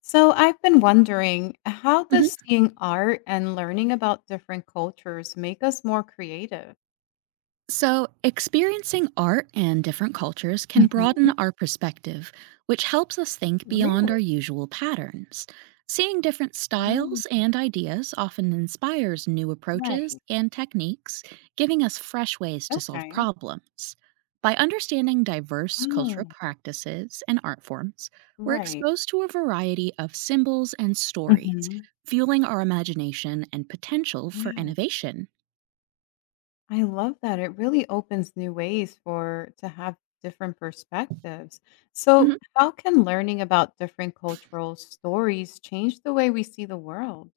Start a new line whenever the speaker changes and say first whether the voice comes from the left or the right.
left: So I've been wondering, how
right: Mhm.
left: does seeing art and learning about different cultures make us more creative?
right: So, experiencing art and different cultures can broaden
left: Mhm.
right: our perspective, which helps us think beyond our
left: Really?
right: usual patterns. Seeing different
left: Oh,
right: styles and ideas often inspires new approaches
left: right.
right: and techniques, giving us fresh ways to solve
left: Okay.
right: problems. By understanding diverse cultural
left: Oh,
right: practices and art forms, we're
left: right.
right: exposed to a variety of symbols and stories,
left: Mhm.
right: fueling our imagination and potential for
left: Yeah,
right: innovation.
left: I love that. It really opens new ways for to have different perspectives. So how can learning about different cultural stories change the way we see the world?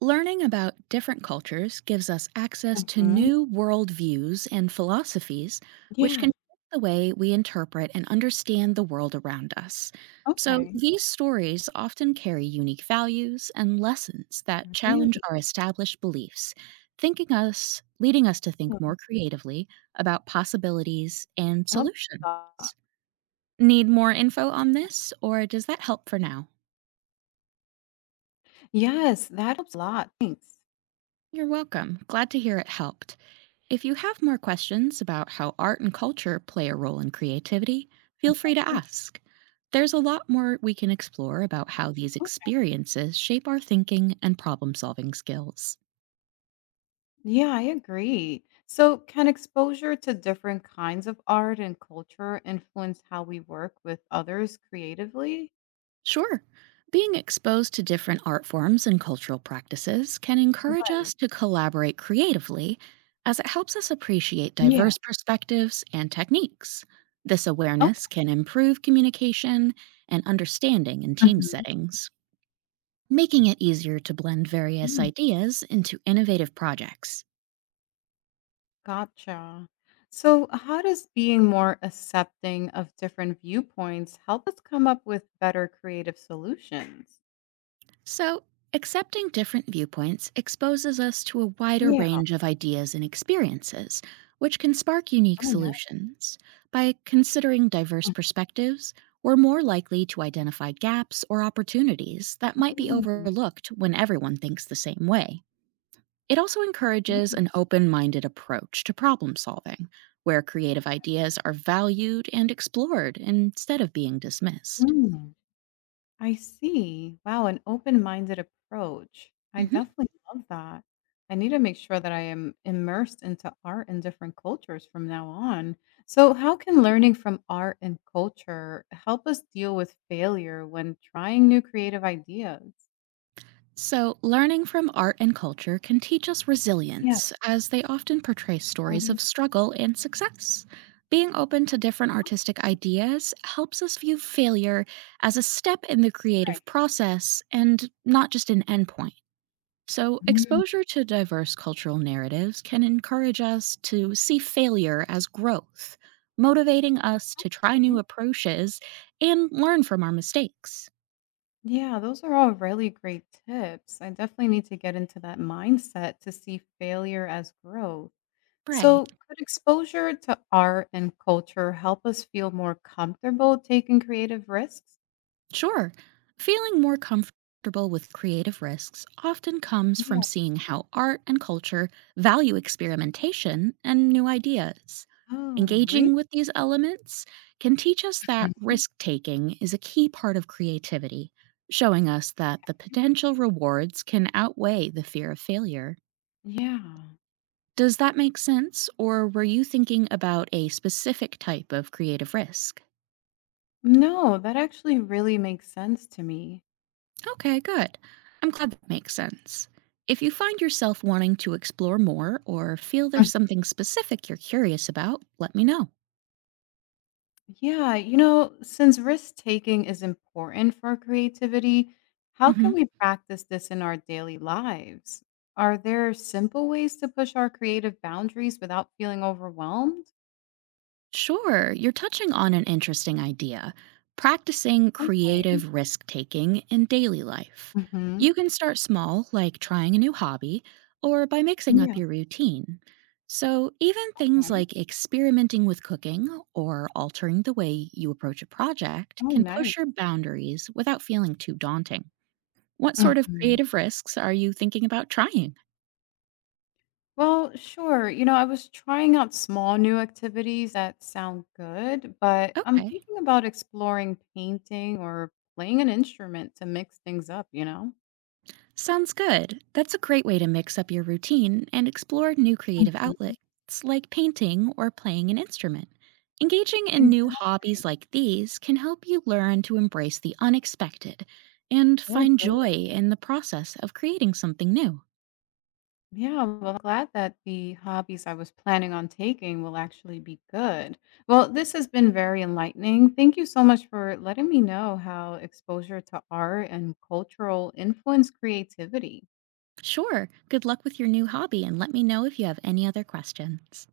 right: Learning about different cultures gives us access to
left: Mhm.
right: new worldviews and philosophies, which
left: Yeah.
right: can shape the way we interpret and understand the world around us. So,
left: Okay.
right: these stories often carry unique values and lessons that challenge
left: Really?
right: our established beliefs, leading us to think
left: Good.
right: more creatively about possibilities and
left: I love
right: solutions.
left: that.
right: Need more info on this, or does that help for now?
left: Yes, that helps a lot. Thanks.
right: You're welcome. Glad to hear it helped. If you have more questions about how art and culture play a role in creativity, feel free to
left: Mhm.
right: ask. There's a lot more we can explore about how these
left: Okay.
right: experiences shape our thinking and problem solving skills.
left: Yeah, I agree. So, can exposure to different kinds of art and culture influence how we work with others creatively?
right: Sure, being exposed to different art forms and cultural practices can encourage
left: Right.
right: us to collaborate creatively as it helps us appreciate
left: Yeah.
right: diverse perspectives and techniques. This
left: Okay.
right: awareness can improve communication and understanding in team
left: Mhm.
right: settings, making it easier to blend various
left: Mm.
right: ideas into innovative projects.
left: Gotcha. So, how does being more accepting of different viewpoints help us come up with better creative solutions?
right: So, accepting different viewpoints exposes us to a wider
left: Yeah.
right: range of ideas and experiences, which can spark unique
left: Oh, nice.
right: solutions. By considering diverse
left: Mhm.
right: perspectives, we're more likely to identify gaps or opportunities that might be
left: Mm.
right: overlooked when everyone thinks the same way. It also encourages
left: Yeah.
right: an open minded approach to problem solving, where creative ideas are valued and explored instead of being dismissed.
left: Mm. I see. Wow, an open-minded approach. I
right: hmm
left: definitely love that. I need to make sure that I am immersed into art and different cultures from now on. So, how can learning from art and culture help us deal with failure when trying new creative ideas?
right: So, learning from art and culture can teach us
left: Yeah.
right: resilience, as they often portray stories
left: Um,
right: of struggle and success. Being open to different artistic ideas helps us view failure as a step in the
left: okay.
right: creative process and not just an endpoint. So,
left: Mm.
right: exposure to diverse cultural narratives can encourage us to see failure as growth, motivating us to try new
left: Okay.
right: approaches and learn from our mistakes.
left: Yeah, those are all really great tips. I definitely need to get into that mindset to see failure as growth.
right: Right.
left: So, could exposure to art and culture help us feel more comfortable taking creative risks?
right: Sure. Feeling more comfortable with creative risks often comes
left: Yeah.
right: from seeing how art and culture value experimentation and new ideas.
left: Oh, really?
right: Engaging with these elements can teach us that
left: Mhm.
right: risk taking is a key part of creativity, showing us that the potential rewards can outweigh the fear of failure.
left: Yeah.
right: Does that make sense, or were you thinking about a specific type of creative risk?
left: No, that actually really makes sense to me.
right: Okay, good. I'm glad that makes sense. If you find yourself wanting to explore more or feel there's
left: Mm.
right: something specific you're curious about, let me know.
left: Yeah, since risk taking is important for our creativity, how can
right: Mhm.
left: we practice this in our daily lives? Are there simple ways to push our creative boundaries without feeling overwhelmed?
right: Sure, you're touching on an interesting idea practicing
left: Okay.
right: creative risk taking in daily life.
left: Hmm.
right: You can start small, like trying a new hobby, or by mixing up
left: Yeah.
right: your routine. So, even things
left: Okay.
right: like experimenting with cooking or altering the way you approach a project
left: Oh,
right: can
left: nice.
right: push your boundaries without feeling too daunting. What sort of creative risks are you thinking about trying?
left: Well, sure. I was trying out small new activities that sound good, but I'm
right: Okay.
left: thinking about exploring painting or playing an instrument to mix things up,
right: Sounds good. That's a great way to mix up your routine and explore new creative
left: Mhm.
right: outlets like painting or playing an instrument. Engaging in new hobbies
left: Exactly.
right: like these can help you learn to embrace the unexpected and
left: Oh,
right: find
left: good.
right: joy in the process of creating something new.
left: Yeah, well, I'm glad that the hobbies I was planning on taking will actually be good. Well, this has been very enlightening. Thank you so much for letting me know how exposure to art and cultural influence creativity.
right: Sure, good luck with your new hobby and let me know if you have any other questions.